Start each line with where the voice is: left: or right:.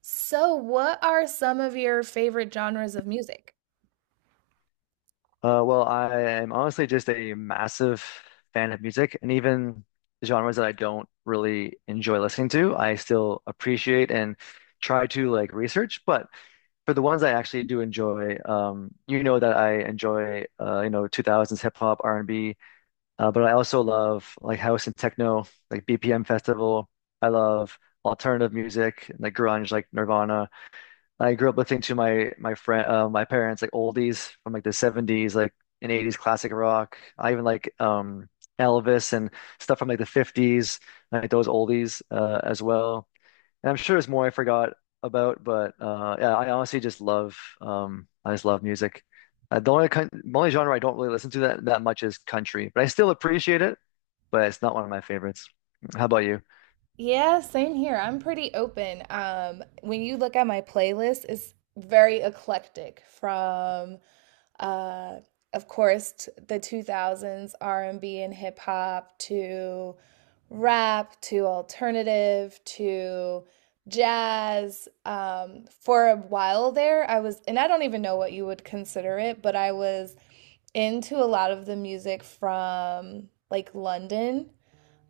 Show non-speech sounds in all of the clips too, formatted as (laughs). right: So, what are some of your favorite genres of music?
left: Well, I am honestly just a massive fan of music, and even genres that I don't really enjoy listening to, I still appreciate and try to like research. But for the ones I actually do enjoy, you know that I enjoy, 2000s hip hop, R&B, but I also love like house and techno, like BPM Festival. I love alternative music, like grunge, like Nirvana. I grew up listening to my parents like oldies from like the 70s like and 80s classic rock. I even like Elvis and stuff from like the 50s, like those oldies as well. And I'm sure there's more I forgot about, but yeah, I honestly just love I just love music. The only genre I don't really listen to that much is country, but I still appreciate it, but it's not one of my favorites. How about you?
right: Yeah, same here. I'm pretty open. When you look at my playlist, it's very eclectic from uh of course t the 2000s R&B and B and hip hop to rap to alternative to jazz. For a while there, I was, and I don't even know what you would consider it, but I was into a lot of the music from like London.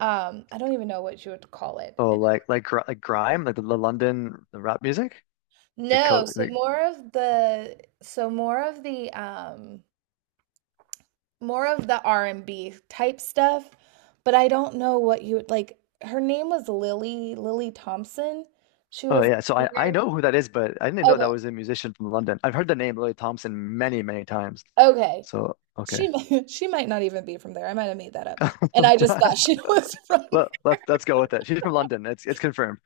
right: I don't even know what you would call it.
left: Oh, like grime, like the London rap music, like,
right: No,
left: co-
right: so
left: like
right: more of the R&B type stuff, but I don't know what you would like. Her name was Lily Thompson. She
left: Oh,
right: was a
left: yeah, so I
right: singer.
left: know who that is, but I didn't know that
right: Okay.
left: was a musician from London. I've heard the name Lily Thompson many, many times.
right: Okay.
left: So okay.
right: (laughs) She might not even be from there. I might have made that up. And I just thought she
left: (laughs)
right: (laughs) was from.
left: Let's go with it. She's from London. It's confirmed.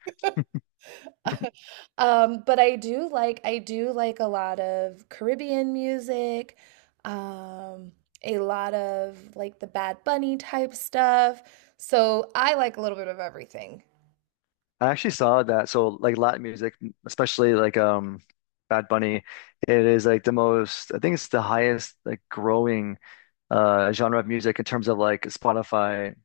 right: (laughs) But I do like a lot of Caribbean music, um, a lot of like the Bad Bunny type stuff. So I like a little bit of everything.
left: I actually saw that. So, like, Latin music, especially like Bad Bunny, it is like the most I think it's the highest like growing genre of music in terms of like Spotify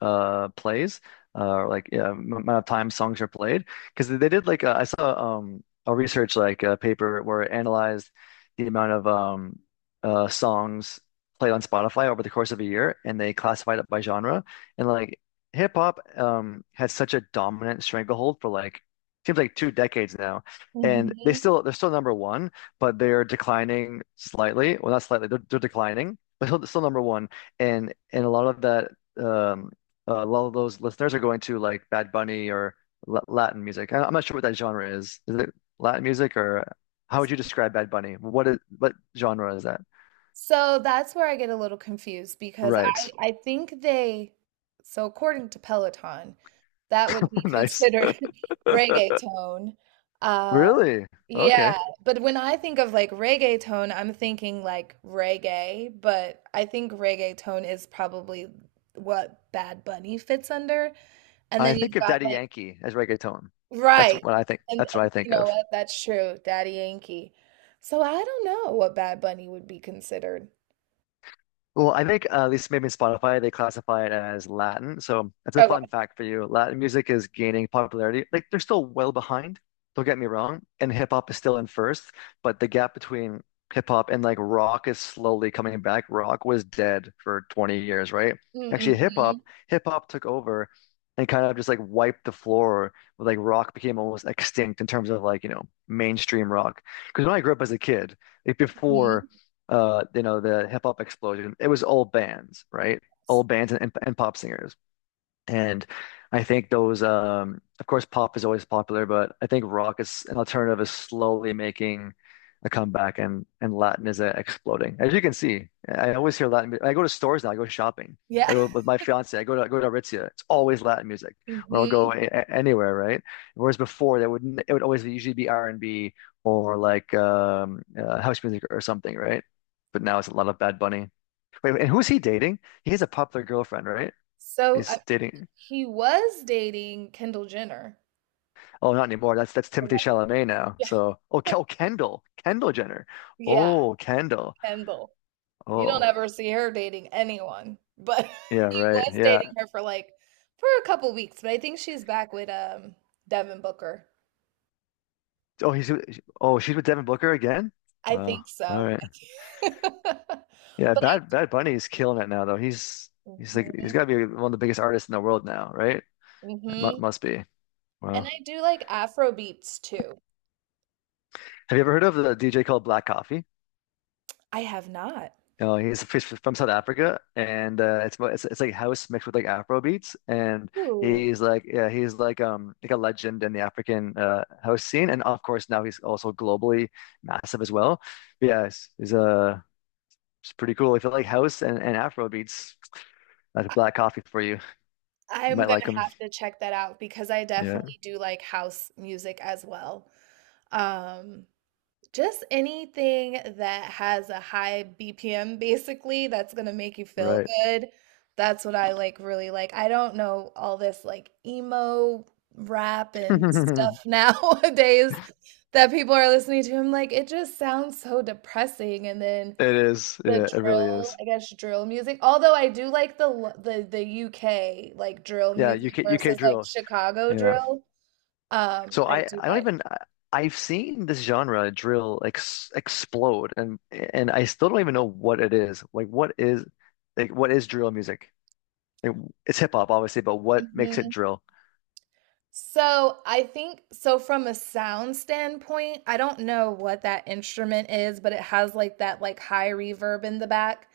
left: plays or, like, yeah, amount of time songs are played, because they did like I saw a research like paper where it analyzed the amount of songs played on Spotify over the course of a year, and they classified it by genre. And like hip hop has such a dominant stranglehold for, like, seems like 2 decades now, and they
right: Mhm.
left: still they're still number one, but they're declining slightly, well, not slightly, they're declining but still number one. And a lot of that, um a lot of those listeners are going to, like, Bad Bunny or Latin music. I'm not sure what that genre is. Is it Latin music, or how would you describe Bad Bunny? What genre is that?
right: So that's where I get a little confused because I
left: Right.
right: I think they, so according to Peloton, that would be
left: (laughs) Nice.
right: considered (laughs) reggaeton. Um,
left: Really? Okay.
right: Yeah, but when I think of like reggaeton, I'm thinking like reggae, but I think reggaeton is probably what Bad Bunny fits under. And
left: I
right: then
left: think
right: you've
left: of
right: got
left: Daddy
right: like,
left: Yankee as reggaeton. That's
right: right.
left: what I think.
right: And,
left: That's what I
right: and you
left: think
right: know
left: of.
right: what? That's true, Daddy Yankee. So I don't know what Bad Bunny would be considered.
left: Well, I think at least maybe in Spotify they classify it as Latin. So it's a fun
right: Okay.
left: fact for you. Latin music is gaining popularity. Like, they're still well behind, don't get me wrong, and hip hop is still in first, but the gap between hip hop and, like, rock is slowly coming back. Rock was dead for 20 years, right? Actually, hip hop,
right: Mm-hmm.
left: hip hop took over and kind of just like wiped the floor with, like, rock became almost extinct in terms of, like, mainstream rock. Because when I grew up as a kid, like
right: hmm
left: before the hip hop explosion, it was all bands, right? All bands and pop singers. And I think those, of course, pop is always popular, but I think rock is an alternative is slowly making a comeback, and Latin is exploding. As you can see, I always hear Latin. I go to stores now. I go shopping. I
right: Yeah.
left: go with my fiance. I go to Aritzia. It's always Latin music,
right: (laughs)
left: or I'll
right: hmm
left: go anywhere, right? Whereas before, that would it would always usually be R and B or like house music or something, right? But now it's a lot of Bad Bunny. Wait, and who's he dating? He has a popular girlfriend, right?
right: So
left: He's dating.
right: he was dating Kendall Jenner.
left: Oh, not anymore. That's Timothy Chalamet now.
right: Yeah.
left: So, oh,
right: (laughs)
left: Kendall Jenner.
right: Yeah,
left: Oh, Kendall.
right: Kendall. You don't
left: Oh,
right: ever see her dating anyone, but (laughs)
left: yeah,
right: he
left: right.
right: was dating
left: Yeah.
right: her for a couple weeks, but I think she's back with Devin Booker.
left: Oh, she's with Devin Booker again.
right: I
left: Wow.
right: think
left: All
right: so.
left: right.
right: (laughs)
left: Yeah,
right: But I.
left: Bad Bunny is killing it now, though. He's
right: Mhm,
left: got to be one of the biggest artists in the world now, right? It mu
right: mhm.
left: must be.
right: And
left: Wow.
right: I do like Afro beats too.
left: Have you ever heard of the DJ called Black Coffee?
right: I have not.
left: Know, he's from South Africa, and it's, mo- it's like house mixed with like Afro beats, and
right: Ooh.
left: he's like, yeah, he's like a legend in the African house scene, and of course now he's also globally massive as well. But yeah, it's pretty cool. If you like house and Afro beats, that's Black Coffee for you. You
right: I'm
left: might
right: gonna
left: like him.
right: have to check that out because I
left: Yeah,
right: definitely do like house music as well. Um, Just anything that has a high BPM basically that's gonna make you feel
left: right.
right: good. That's what I really like. I don't know all this like emo rap and stuff
left: (laughs)
right: (laughs) nowadays that people are listening to. I'm like, it just sounds so depressing. And then
left: It is.
right: the
left: Yeah, it really
right: drill,
left: is.
right: I guess drill music. Although I do like the l- the UK like drill
left: Yeah,
right: music
left: UK
right: versus like
left: drill.
right: Chicago drill.
left: So
right: I do
left: I don't
right: like.
left: even I've seen this genre drill ex explode, and I still don't even know what it is. Like, what is drill music? Like, it's hip hop obviously, but what makes it drill?
right: So I think, so from a sound standpoint, I don't know what that instrument is, but it has like that like high reverb in the back.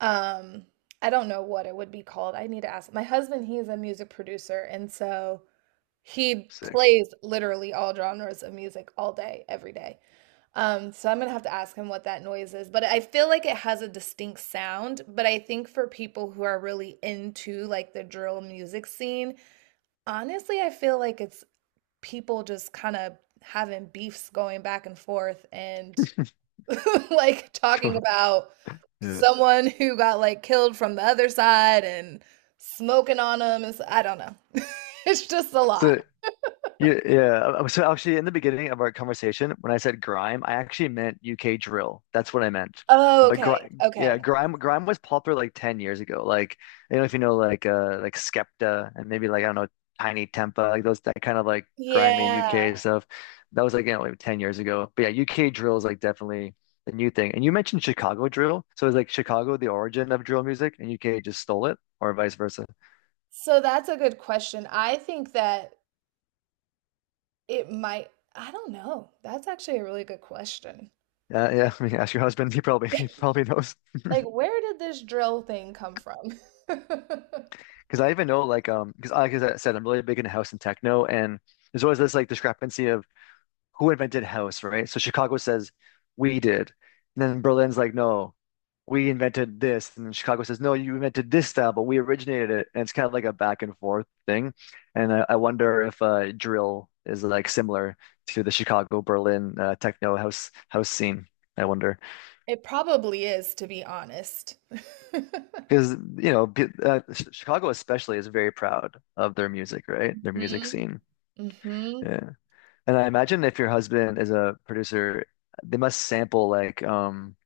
right: Um, I don't know what it would be called. I need to ask. My husband, he is a music producer, and so he
left: Sick. (laughs)
right: plays literally all genres of music all day, every day. So I'm gonna have to ask him what that noise is, but I feel like it has a distinct sound. But I think for people who are really into like the drill music scene, honestly, I feel like it's people just kind of having beefs going back and forth and (laughs) like talking
left: Cool.
right: about
left: Yeah.
right: someone who got like killed from the other side and smoking on them. It's, I don't know. (laughs) It's just a lot.
left: So, yeah, yeah. So actually, in the beginning of our conversation, when I said grime, I actually meant UK drill. That's what I meant.
right: Oh,
left: But
right: okay.
left: grime, yeah,
right: Okay.
left: grime was popular like 10 years ago. Like, I don't know if you know, like Skepta and maybe like I don't know, Tiny Tempa, like those, that kind of like grimy
right: Yeah.
left: UK stuff. That was, like, like 10 years ago. But yeah, UK drill is like definitely the new thing. And you mentioned Chicago drill, so it's like Chicago the origin of drill music, and UK just stole it, or vice versa.
right: So that's a good question. I think that it might, I don't know. That's actually a really good question.
left: Yeah, yeah. (laughs) I mean, ask your husband; he probably (laughs) he
right: (laughs)
left: probably knows.
right: Like, where did this drill thing come from? (laughs)
left: Because I even know, like, because like I said, I'm really big into house and techno, and there's always this like discrepancy of who invented house, right? So Chicago says we did, and then Berlin's like, no, we invented this, and then Chicago says, no, you invented this style, but we originated it, and it's kind of like a back and forth thing, and I wonder if drill is like similar to the Chicago Berlin techno house scene. I wonder.
right: It probably is, to be honest. (laughs)
left: Because you know, Chicago especially is very proud of their music, right? Their music
right: Mhm.
left: scene.
right: hmm
left: Yeah. And I imagine if your husband is a producer, they must sample like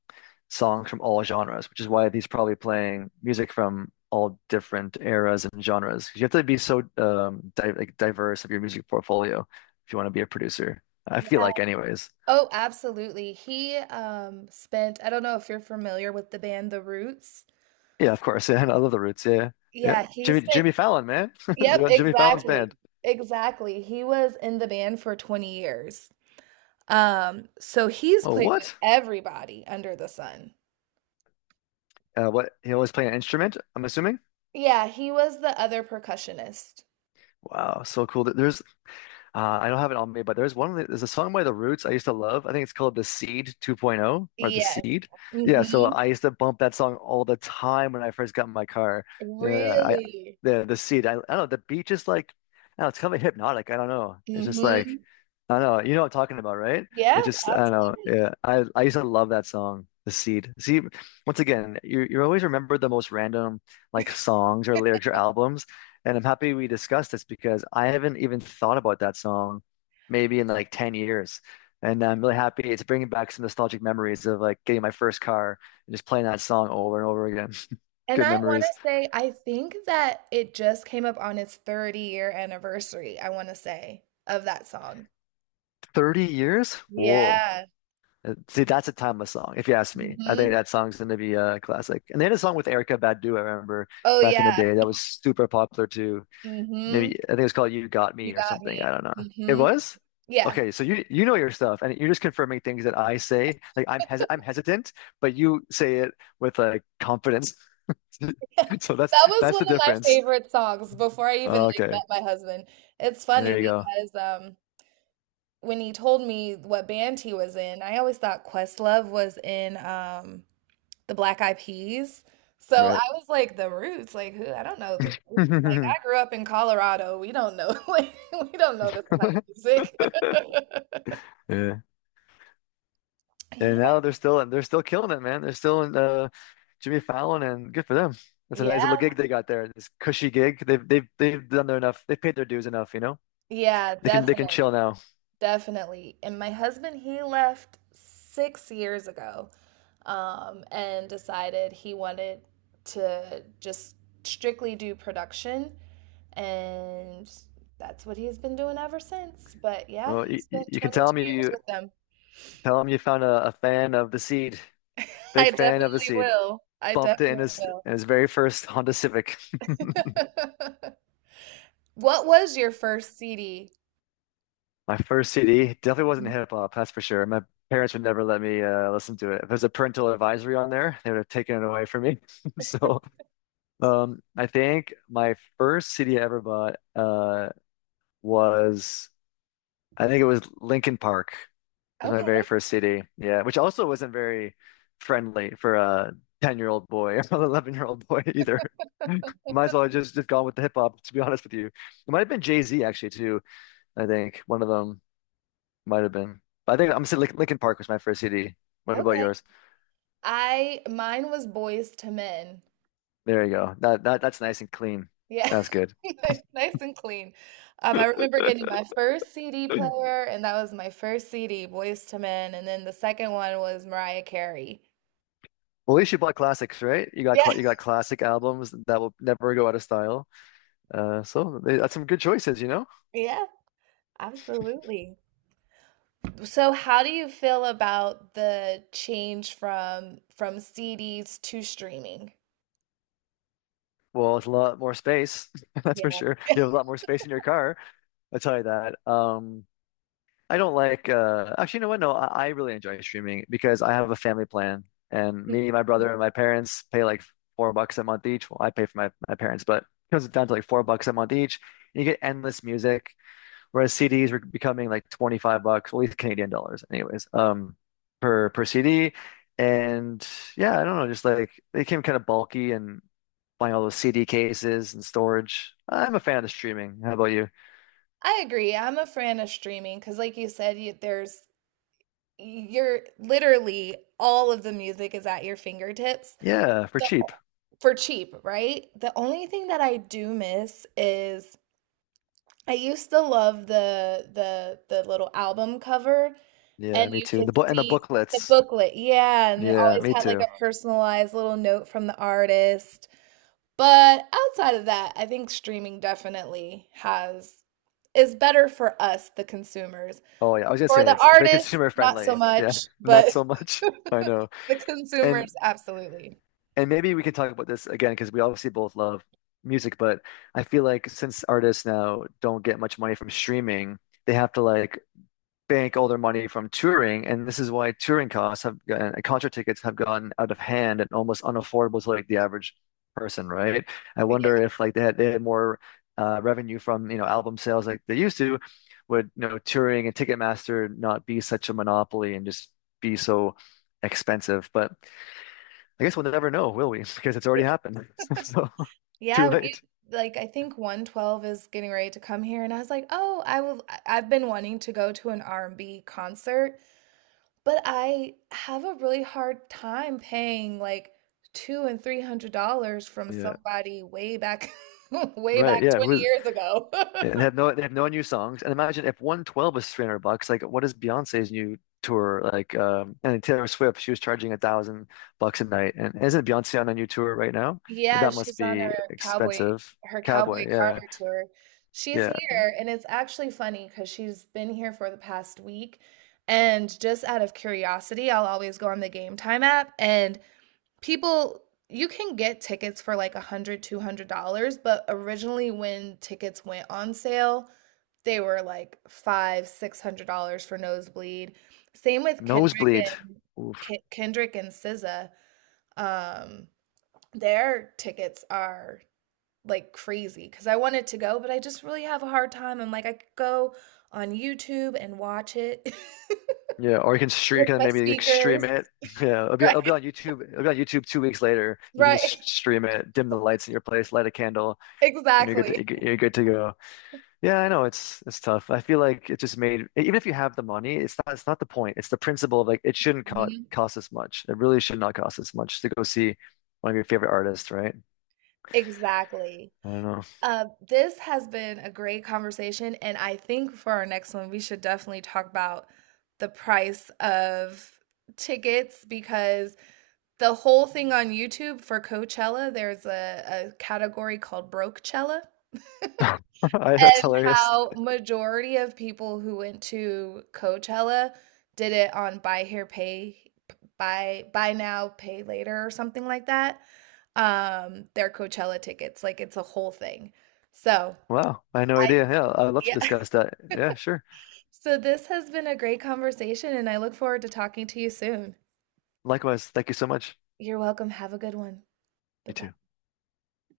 left: songs from all genres, which is why he's probably playing music from all different eras and genres. 'Cause you have to be so di like diverse of your music portfolio if you want to be a producer. I feel
right: Yeah.
left: like, anyways.
right: Oh, absolutely. He spent, I don't know if you're familiar with the band The Roots.
left: Yeah, of course. (laughs) Yeah, and I love the Roots. Yeah. Yeah.
right: Yeah, he
left: Jimmy
right: spent,
left: Jimmy Fallon, man.
right: yep,
left: (laughs) Jimmy Fallon's
right: exactly.
left: band.
right: Exactly. He was in the band for 20 years. So he's
left: Oh,
right: played with
left: what?
right: everybody under the sun.
left: What? He always play an instrument, I'm assuming?
right: Yeah, he was the other percussionist.
left: Wow, so cool. There's I don't have it on me, but there's one. There's a song by The Roots I used to love. I think it's called The Seed 2.0 or The
right: Yes.
left: Seed. Yeah, so
right: Mm-hmm.
left: I used to bump that song all the time when I first got in my car. Yeah, I
right: Really.
left: the Seed. I don't know. The beat just like, I don't know, it's kind of hypnotic. I don't know. It's just
right: Mm-hmm.
left: like, I don't know. You know what I'm talking about, right?
right: Yeah,
left: It just, I don't know.
right: absolutely.
left: Yeah, I used to love that song, The Seed. See, once again, you always remember the most random like songs or lyrics or albums, and I'm happy we discussed this because I haven't even thought about that song maybe in like 10 years. And I'm really happy it's bringing back some nostalgic memories of like getting my first car and just playing that song over and over again. (laughs)
right: And
left: Good
right: I wanna
left: memories.
right: say, I think that it just came up on its 30-year anniversary, I wanna say, of that song.
left: 30 years? Whoa.
right: Yeah.
left: See, that's a timeless song, if you ask me. I think
right: Mhm.
left: that song's going to be a classic. And they had a song with Erica Badu, I remember,
right: Oh,
left: back in the
right: yeah.
left: day, that was super popular too.
right: Mhm.
left: Maybe, I think it was called You Got
right: You
left: Me or
right: got
left: something.
right: me.
left: I don't know. It
right: Mhm.
left: was?
right: Yeah.
left: Okay, so you know your stuff, and you're just confirming things that I say. Like, I'm hesitant, but you say it with, like, confidence. (laughs)
right: (laughs)
left: So that's
right: That was
left: that's
right: one
left: the
right: of my
left: difference.
right: favorite songs before I even, like, met
left: Okay.
right: my husband. It's funny
left: There you go.
right: because, when he told me what band he was in, I always thought Questlove was in, the Black Eyed Peas. So I
left: Right.
right: was like, the Roots, like who? I don't know the Roots. Like I
left: (laughs)
right: grew up in Colorado. We don't know, (laughs) like we don't know this kind of music. (laughs)
left: Yeah. And
right: Yeah,
left: now they're still killing it, man. They're still in Jimmy Fallon, and good for them. That's a nice little
right: yeah,
left: gig they got there. This cushy gig. They've done their enough. They've paid their dues enough. You know,
right: yeah,
left: they can
right: definitely,
left: chill now.
right: definitely. And my husband, he left 6 years ago, and decided he wanted to just strictly do production, and that's what he's been doing ever since. But yeah,
left: Well,
right: he
left: you,
right: spent
left: you can tell
right: 22
left: me,
right: years
left: you
right: with them.
left: tell him, you found a fan of The Seed, big
right: I
left: fan of The
right: definitely
left: Seed.
right: will. I
left: Bumped it in
right: definitely
left: his
right: will.
left: in his very first Honda Civic.
right: (laughs) What was your first CD?
left: My first CD definitely wasn't
right: Mhm.
left: hip hop, that's for sure. My parents would never let me listen to it. If there's a parental advisory on there, they would have taken it away from me. (laughs) So, I think my first CD ever bought was I think it was Linkin Park. It was my
right: Okay,
left: very first CD. Yeah, which also wasn't very friendly for a 10-year-old boy or (laughs) an 11-year-old boy either. (laughs) Might as well have just gone with the hip hop, to be honest with you. It might have been Jay-Z actually too, I think. One of them might have been. But I think I'm saying Linkin Park was my first CD. What about
right: okay.
left: yours?
right: I Mine was Boys to Men.
left: There you go. That's nice and clean.
right: Yeah.
left: That's good.
right: (laughs) Nice and clean. I remember getting my first CD
left: Well,
right: player, and that was my first CD, Boys to Men, and then the second one was Mariah Carey.
left: at least you bought classics, right? You got
right: Yeah, (laughs)
left: classic albums that will never go out of style. That's some good choices, you know?
right: yeah, absolutely. So how do you feel about the change from CDs to streaming?
left: Well, it's a lot more space, (laughs) that's for sure. You have a lot more space in your car. I'll tell you that. I don't like actually, you know what? No, I really enjoy streaming because I have a family plan and
right: Mm,
left: me, my
right: mm.
left: brother, and my parents pay like $4 a month each. Well, I pay for my parents, but it comes down to like $4 a month each. And you get endless music, whereas CDs were becoming like $25, well, at least Canadian dollars, anyways, per CD. And yeah, I don't know, just like they became kind of bulky and buying all those CD cases and storage. I'm a fan of streaming. How about you?
right: I agree. I'm a fan of streaming because, like you said, there's, you're literally, all of the music is at your fingertips.
left: Yeah, for
right: The
left: cheap.
right: for cheap, right? The only thing that I do miss is I used to love the little album cover,
left: Yeah,
right: and
left: me
right: you
left: too. And
right: could
left: the book and the
right: see the
left: booklets.
right: booklet, yeah, and it
left: Yeah,
right: always
left: me
right: had like
left: too.
right: a personalized little note from the artist. But outside of that, I think streaming definitely has is better for us, the consumers.
left: Oh yeah, I was gonna
right: For
left: say
right: the
left: it's very (laughs)
right: artists,
left: consumer
right: not so
left: friendly. Yeah,
right: much,
left: not
right: but
left: so
right: (laughs)
left: much. (laughs) I know.
right: the
left: And
right: consumers, absolutely.
left: and maybe we can talk about this again because we obviously both love music, but I feel like since artists now don't get much money from streaming, they have to like bank all their money from touring, and this is why touring costs have gotten, concert tickets have gotten out of hand and almost unaffordable to like the average person, right? I wonder
right: Yeah.
left: if like they had more revenue from album sales like they used to, would touring and Ticketmaster not be such a monopoly and just be so expensive? But I guess we'll never know, will we? (laughs) Because it's
right: Yeah,
left: already happened. (laughs) So too
right: yeah, we,
left: late.
right: like I think 112 is getting ready to come here and I was like, "Oh, I will I've been wanting to go to an R&B concert." But I have a really hard time paying like two and three hundred dollars from
left: Yeah.
right: somebody way back, (laughs) way
left: Right.
right: back
left: Yeah.
right: 20
left: Who's
right: years ago.
left: and have
right: (laughs)
left: no they have no new songs. And imagine if 112 is $300, like what is Beyonce's new tour like? And Taylor Swift, she was charging $1,000 a night. And isn't Beyonce on a new tour right now?
right: Yeah,
left: That must
right: she's on
left: be
right: cowboy
left: expensive.
right: her Cowboy
left: Cowboy, yeah,
right: Carter tour. She's
left: yeah.
right: here, and it's actually funny because she's been here for the past week. And just out of curiosity, I'll always go on the Game Time app, and people, you can get tickets for like a hundred, two hundred dollars, but originally when tickets went on sale, they were like five, six hundred dollars for nosebleed. Same with Kendrick,
left: Nosebleed.
right: and
left: Oof.
right: Kendrick and SZA, um, their tickets are like crazy because I wanted to go, but I just really have a hard time. I'm like, I could go on YouTube and watch it (laughs)
left: Yeah, or you can stream, you
right: with
left: can
right: my
left: maybe like
right: speakers.
left: stream it. (laughs) Yeah, it'll
right: (laughs)
left: be it'll be
right: Right,
left: on YouTube. It'll be on YouTube 2 weeks later. You can
right: right,
left: just stream it, dim the lights in your place, light a candle, and you're good
right: exactly.
left: to you're good to go. Yeah, I know it's tough. I feel like it just made even if you have the money, it's not the point. It's the principle of like it shouldn't co
right: Mhm.
left: cost as much. It really should not cost as much to go see one of your favorite artists, right?
right: Exactly.
left: I don't know.
right: This has been a great conversation, and I think for our next one, we should definitely talk about the price of tickets, because the whole thing on YouTube for Coachella, there's a category called Brokecella,
left: (laughs) That's
right: and
left: hilarious.
right: how majority of people who went to Coachella did it on buy here, pay, buy now, pay later, or something like that. Their Coachella tickets, like it's a whole thing. So
left: Wow, I had no
right: I,
left: idea. Yeah, I'd love to
right: yeah. (laughs)
left: discuss that. Yeah, sure.
right: So this has been a great conversation, and I look forward to talking to you soon.
left: Likewise, thank you so much.
right: You're welcome. Have a good one. Bye
left: You
right: bye.
left: too.